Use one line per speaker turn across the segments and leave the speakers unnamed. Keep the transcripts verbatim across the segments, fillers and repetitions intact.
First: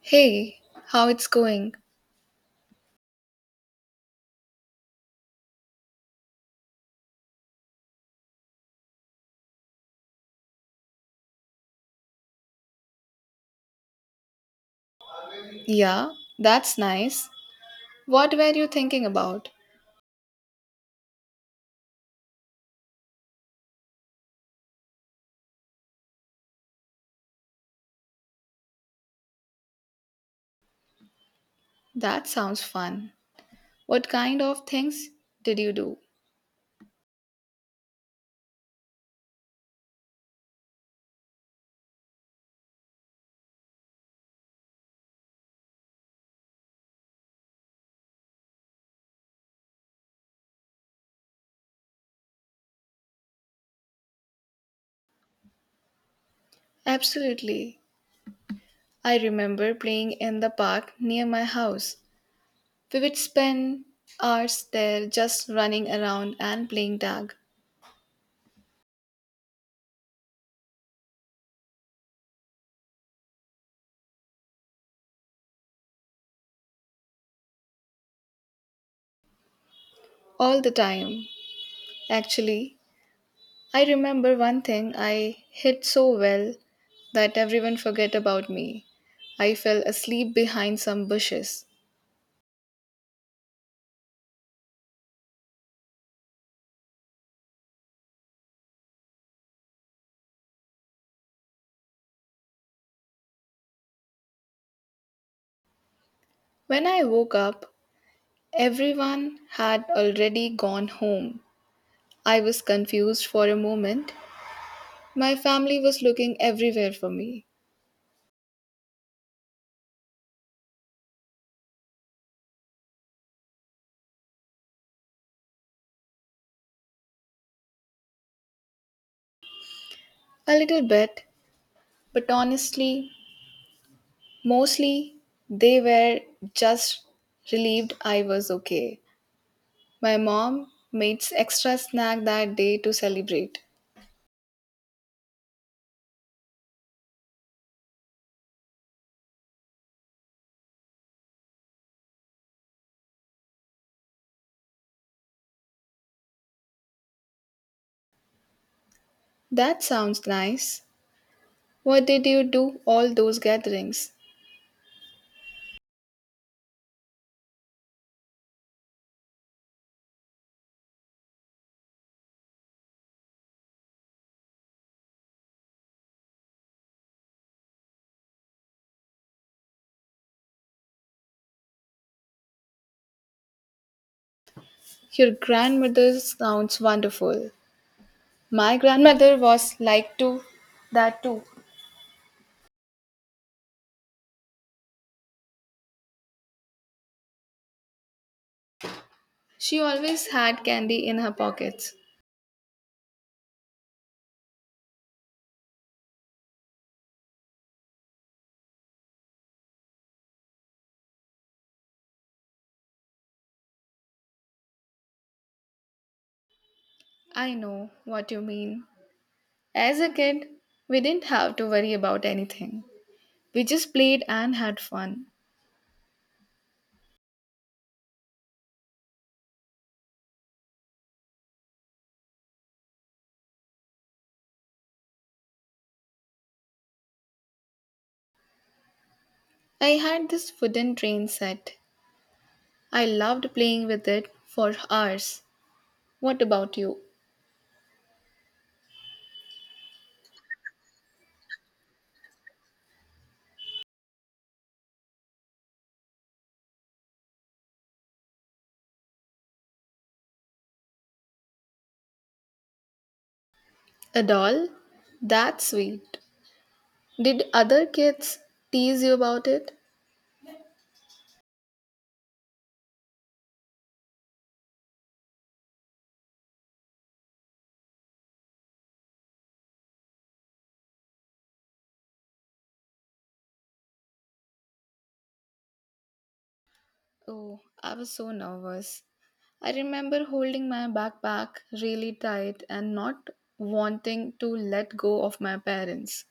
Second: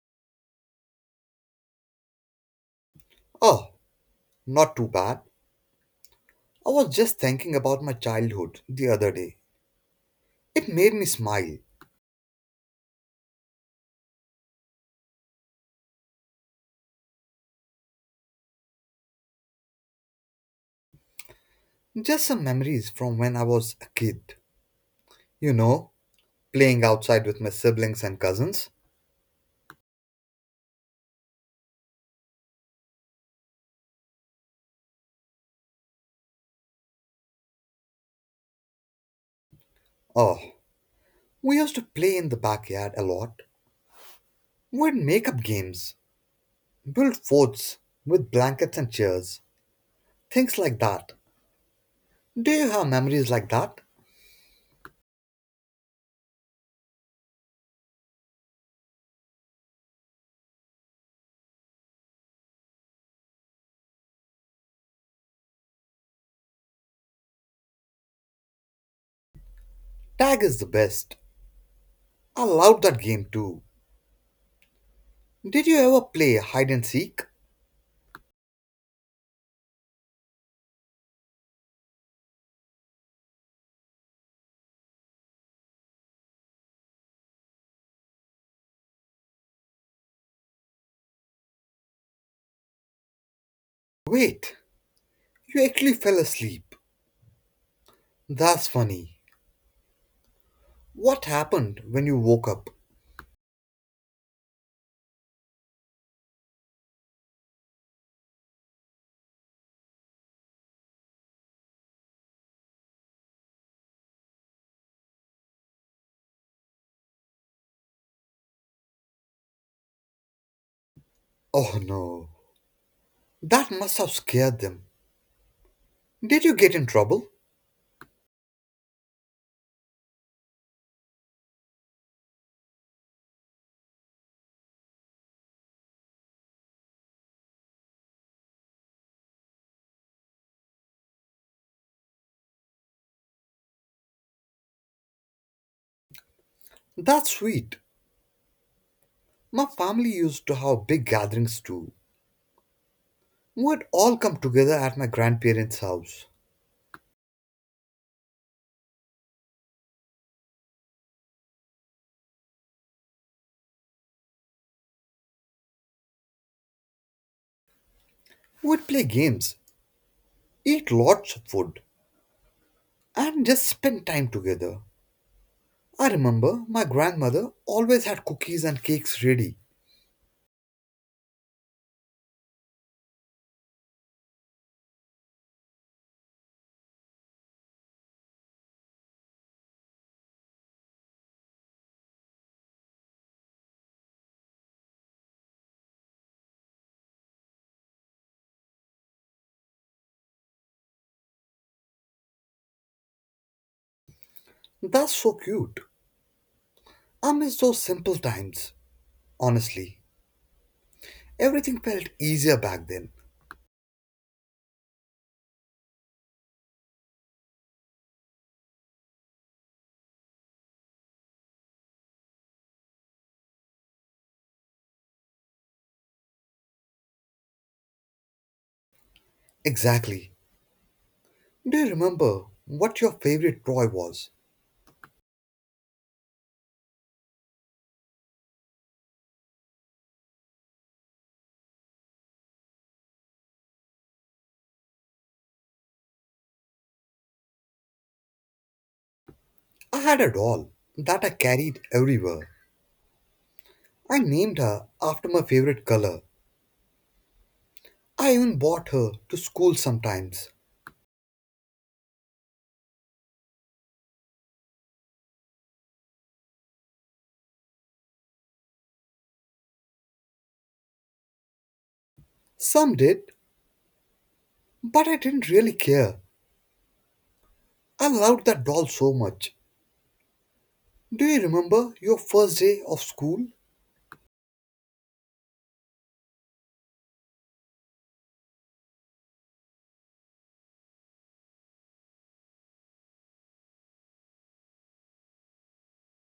Hey, how it's going?
Oh, not too bad. I was just thinking about my childhood the other day. It made me smile.
Yeah, that's nice. What were you thinking about?
Just some memories from when I was a kid. You know, playing outside with my siblings and cousins.
That sounds fun. What kind of things did you do?
Oh, we used to play in the backyard a lot. We'd make up games, build forts with blankets and chairs, things like that. Do you have memories like that?
Absolutely. I remember playing in the park near my house. We would spend hours there just running around and playing tag
Tag is the best. I loved that game too. Did you ever play hide and seek?
all the time. Actually, I remember one thing I hit so well that everyone forget about me. I fell asleep behind some bushes.
Wait, you actually fell asleep. That's funny. What happened when you woke up?
When I woke up, everyone had already gone home. I was confused for a moment. My family was looking everywhere for me.
Oh no. That must have scared them. Did you get in trouble?
A little bit, but honestly, mostly they were just relieved I was okay. My mom made extra snack that day to celebrate.
That's sweet. My family used to have big gatherings too. We'd all come together at my grandparents' house.
That sounds nice. What did you do all those gatherings?
We'd play games, eat lots of food, and just spend time together. I remember my grandmother always had cookies and cakes ready.
Your grandmother sounds wonderful. My grandmother was like to that too. She always had candy in her pockets.
That's so cute. I miss those simple times, honestly. Everything felt easier back then.
I know what you mean. As a kid, we didn't have to worry about anything. We just played and had fun.
Exactly. Do you remember what your favorite toy was?
I had this wooden train set. I loved playing with it for hours. What about you?
I had a doll that I carried everywhere. I named her after my favorite color. I even bought her to school sometimes.
A doll? That's sweet. Did other kids tease you about it?
Some did, but I didn't really care. I loved that doll so much. Do you remember your first day of school?
Oh, I was so nervous. I remember holding my backpack really tight and not wanting to let go of my parents.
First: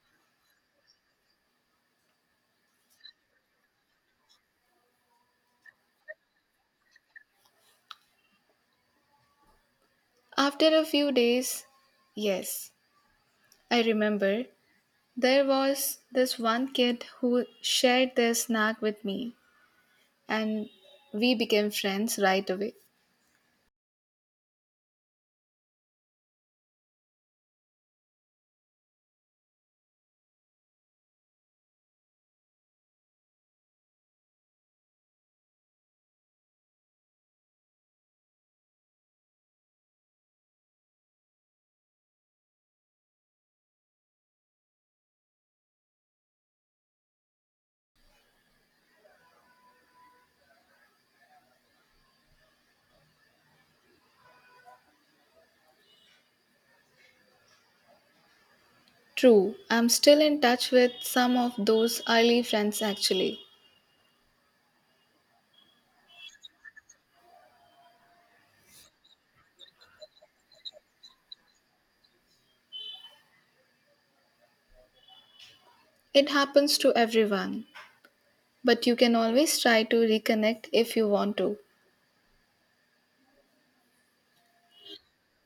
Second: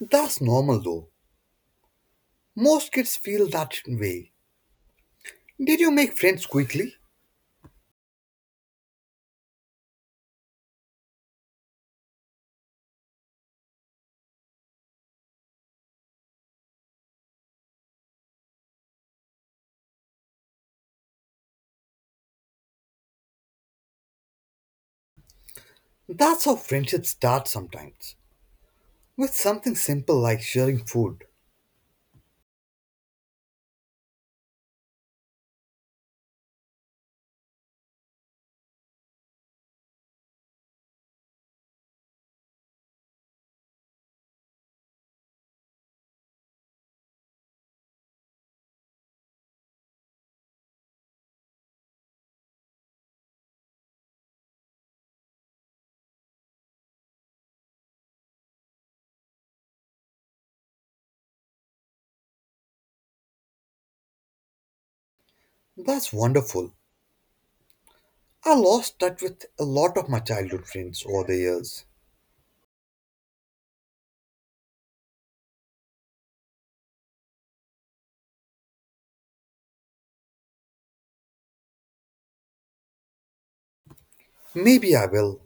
That's normal though. Most kids feel that way. Did you make friends quickly?
After a few days, yes, I remember there was this one kid who shared their snack with me and we became friends right away.
That's how friendships start sometimes. With something simple like sharing food.
True, I'm still in touch with some of those early friends actually.
That's wonderful. I lost touch with a lot of my childhood friends over the years.
It happens to everyone, but you can always try to reconnect if you want to.
Maybe I will.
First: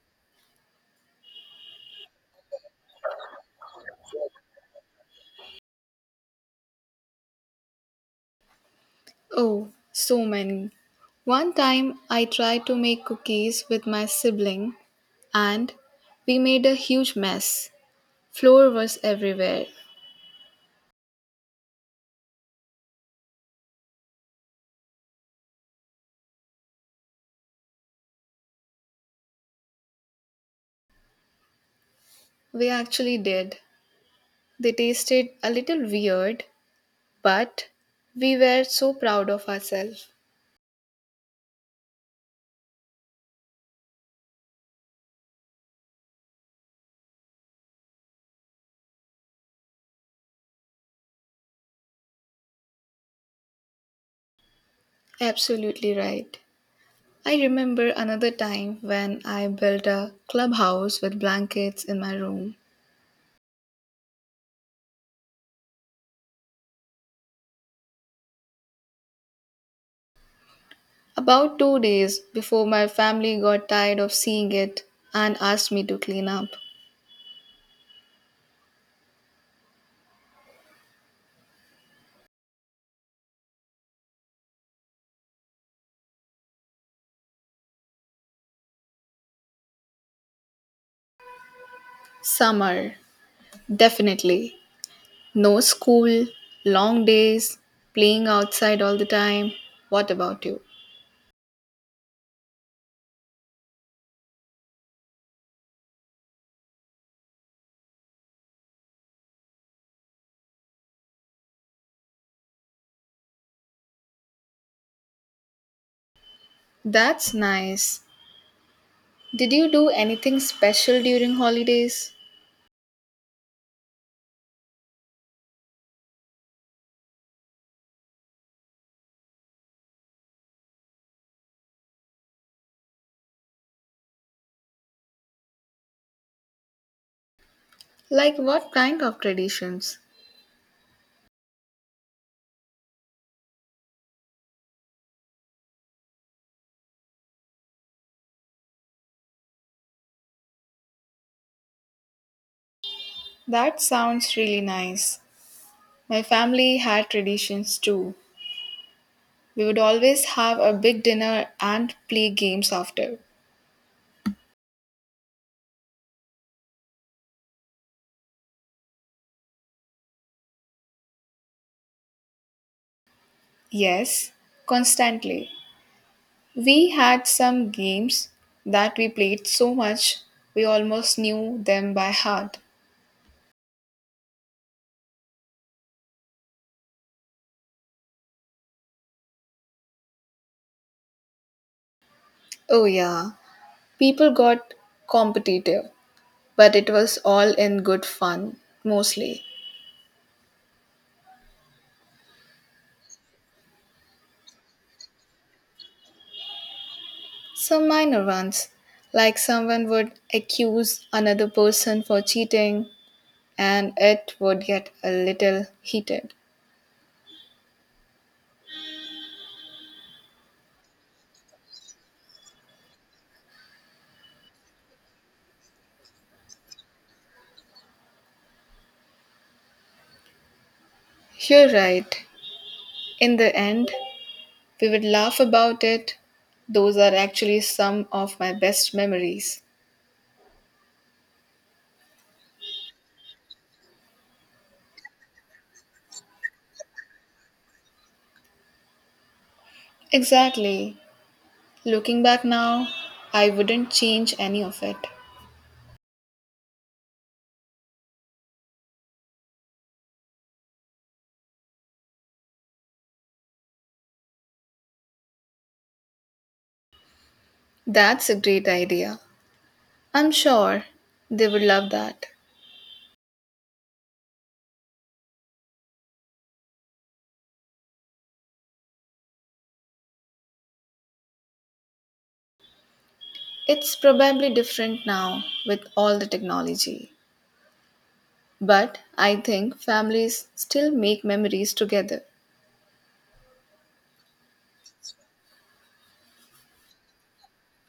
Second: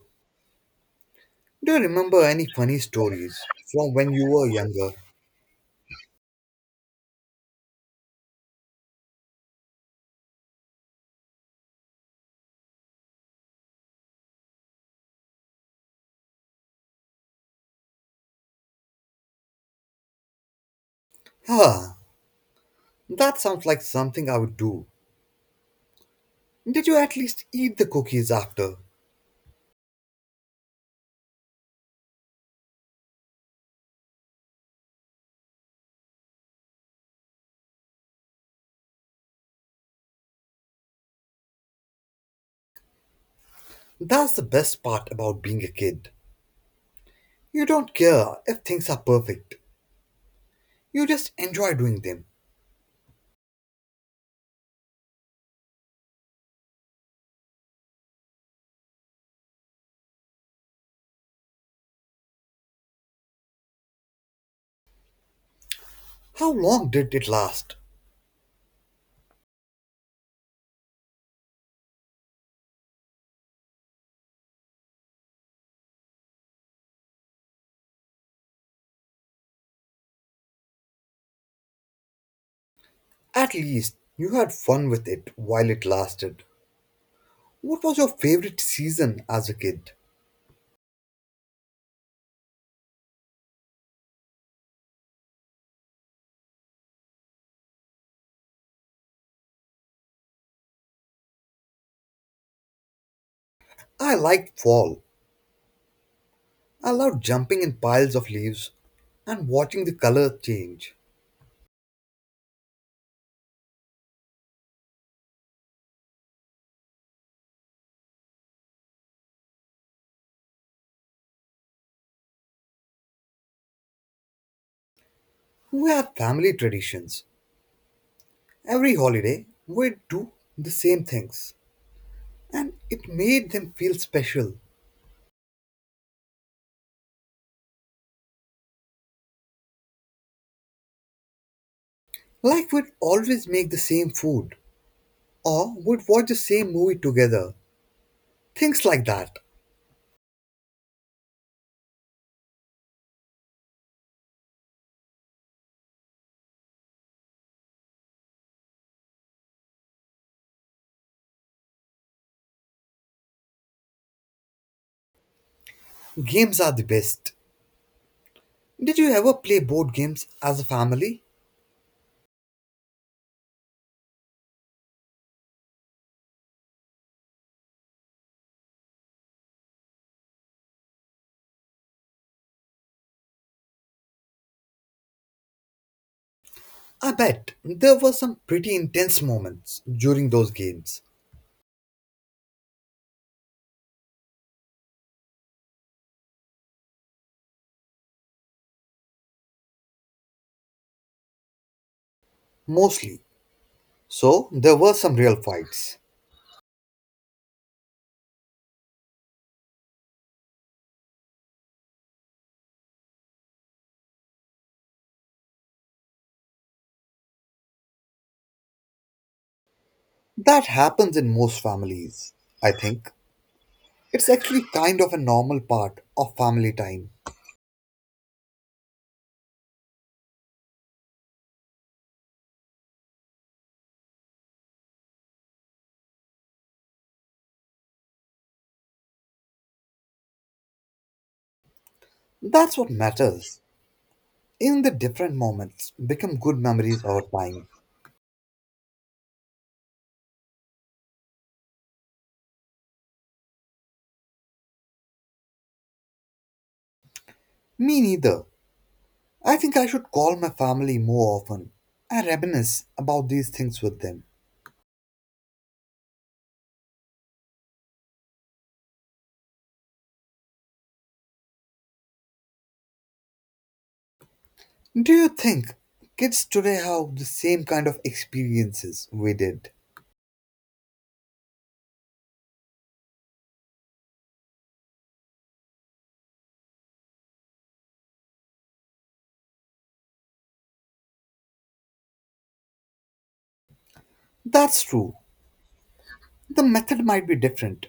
Do you remember any funny stories from when you were younger?
Oh, so many. One time I tried to make cookies with my sibling and we made a huge mess. Flour was everywhere.
Ah, that sounds like something I would do. Did you at least eat the cookies after?
We actually did. They tasted a little weird, but we were so proud of ourselves.
That's the best part about being a kid. You don't care if things are perfect. You just enjoy doing them.
Absolutely right. I remember another time when I built a clubhouse with blankets in my room.
How long did it last?
About two days before my family got tired of seeing it and asked me to clean up.
At least you had fun with it while it lasted. What was your favorite season as a kid?
Summer, definitely. No school, long days, playing outside all the time. What about you?
I liked fall. I loved jumping in piles of leaves and watching the color change.
That's nice. Did you do anything special during holidays?
We had family traditions. Every holiday, we'd do the same things. And it made them feel special.
Like what kind of traditions?
Like we'd always make the same food. Or would watch the same movie together. Things like that.
That sounds really nice. My family had traditions too. We would always have a big dinner and play games after.
Games are the best. Did you ever play board games as a family?
Yes, constantly. We had some games that we played so much we almost knew them by heart.
I bet there were some pretty intense moments during those games.
Oh, yeah. People got competitive, but it was all in good fun, mostly.
Mostly. So there were some real fights.
Some minor ones, like someone would accuse another person for cheating, and it would get a little heated.
That happens in most families, I think. It's actually kind of a normal part of family time.
You're right. In the end, we would laugh about it. Those are actually some of my best memories.
That's what matters. In the different moments, become good memories over time.
Exactly. Looking back now, I wouldn't change any of it.
Me neither. I think I should call my family more often and reminisce about these things with them.
That's a great idea. I'm sure they would love that.
Do you think kids today have the same kind of experiences we did?
It's probably different now with all the technology, but I think families still make memories together.
That's true. The method might be different,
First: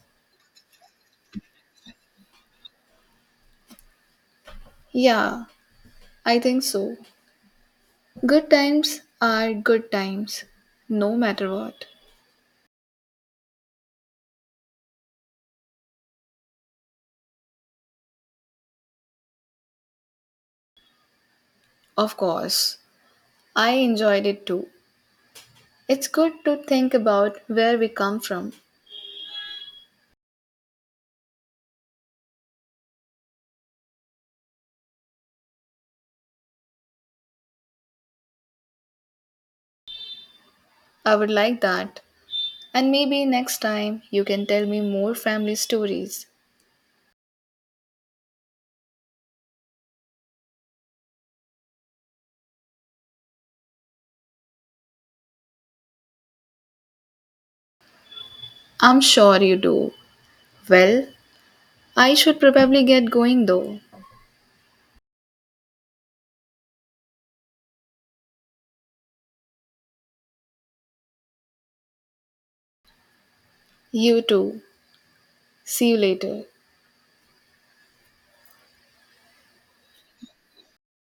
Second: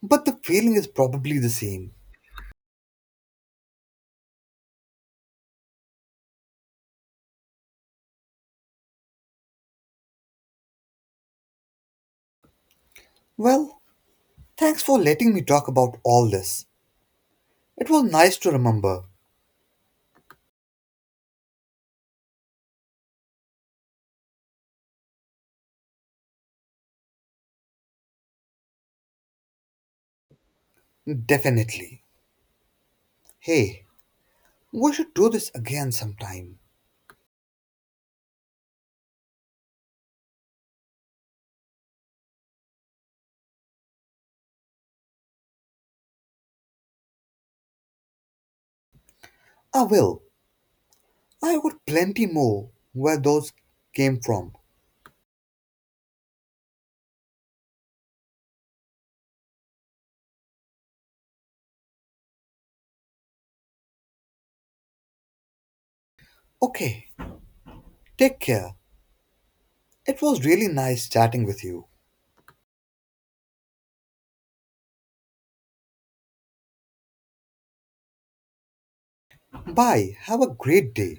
but the feeling is probably the same.
Yeah, I think so. Good times are good times, no matter what.
Well, thanks for letting me talk about all this. It was nice to remember.
Of course, I enjoyed it too. It's good to think about where we come from.
Definitely. Hey, we should do this again sometime.
I would like that. And maybe next time you can tell me more family stories.
I will. I got plenty more where those came from.
I'm sure you do. Well, I should probably get going though.
Okay, take care. It was really nice chatting with you.
You too. See you later.
Bye. Have a great day.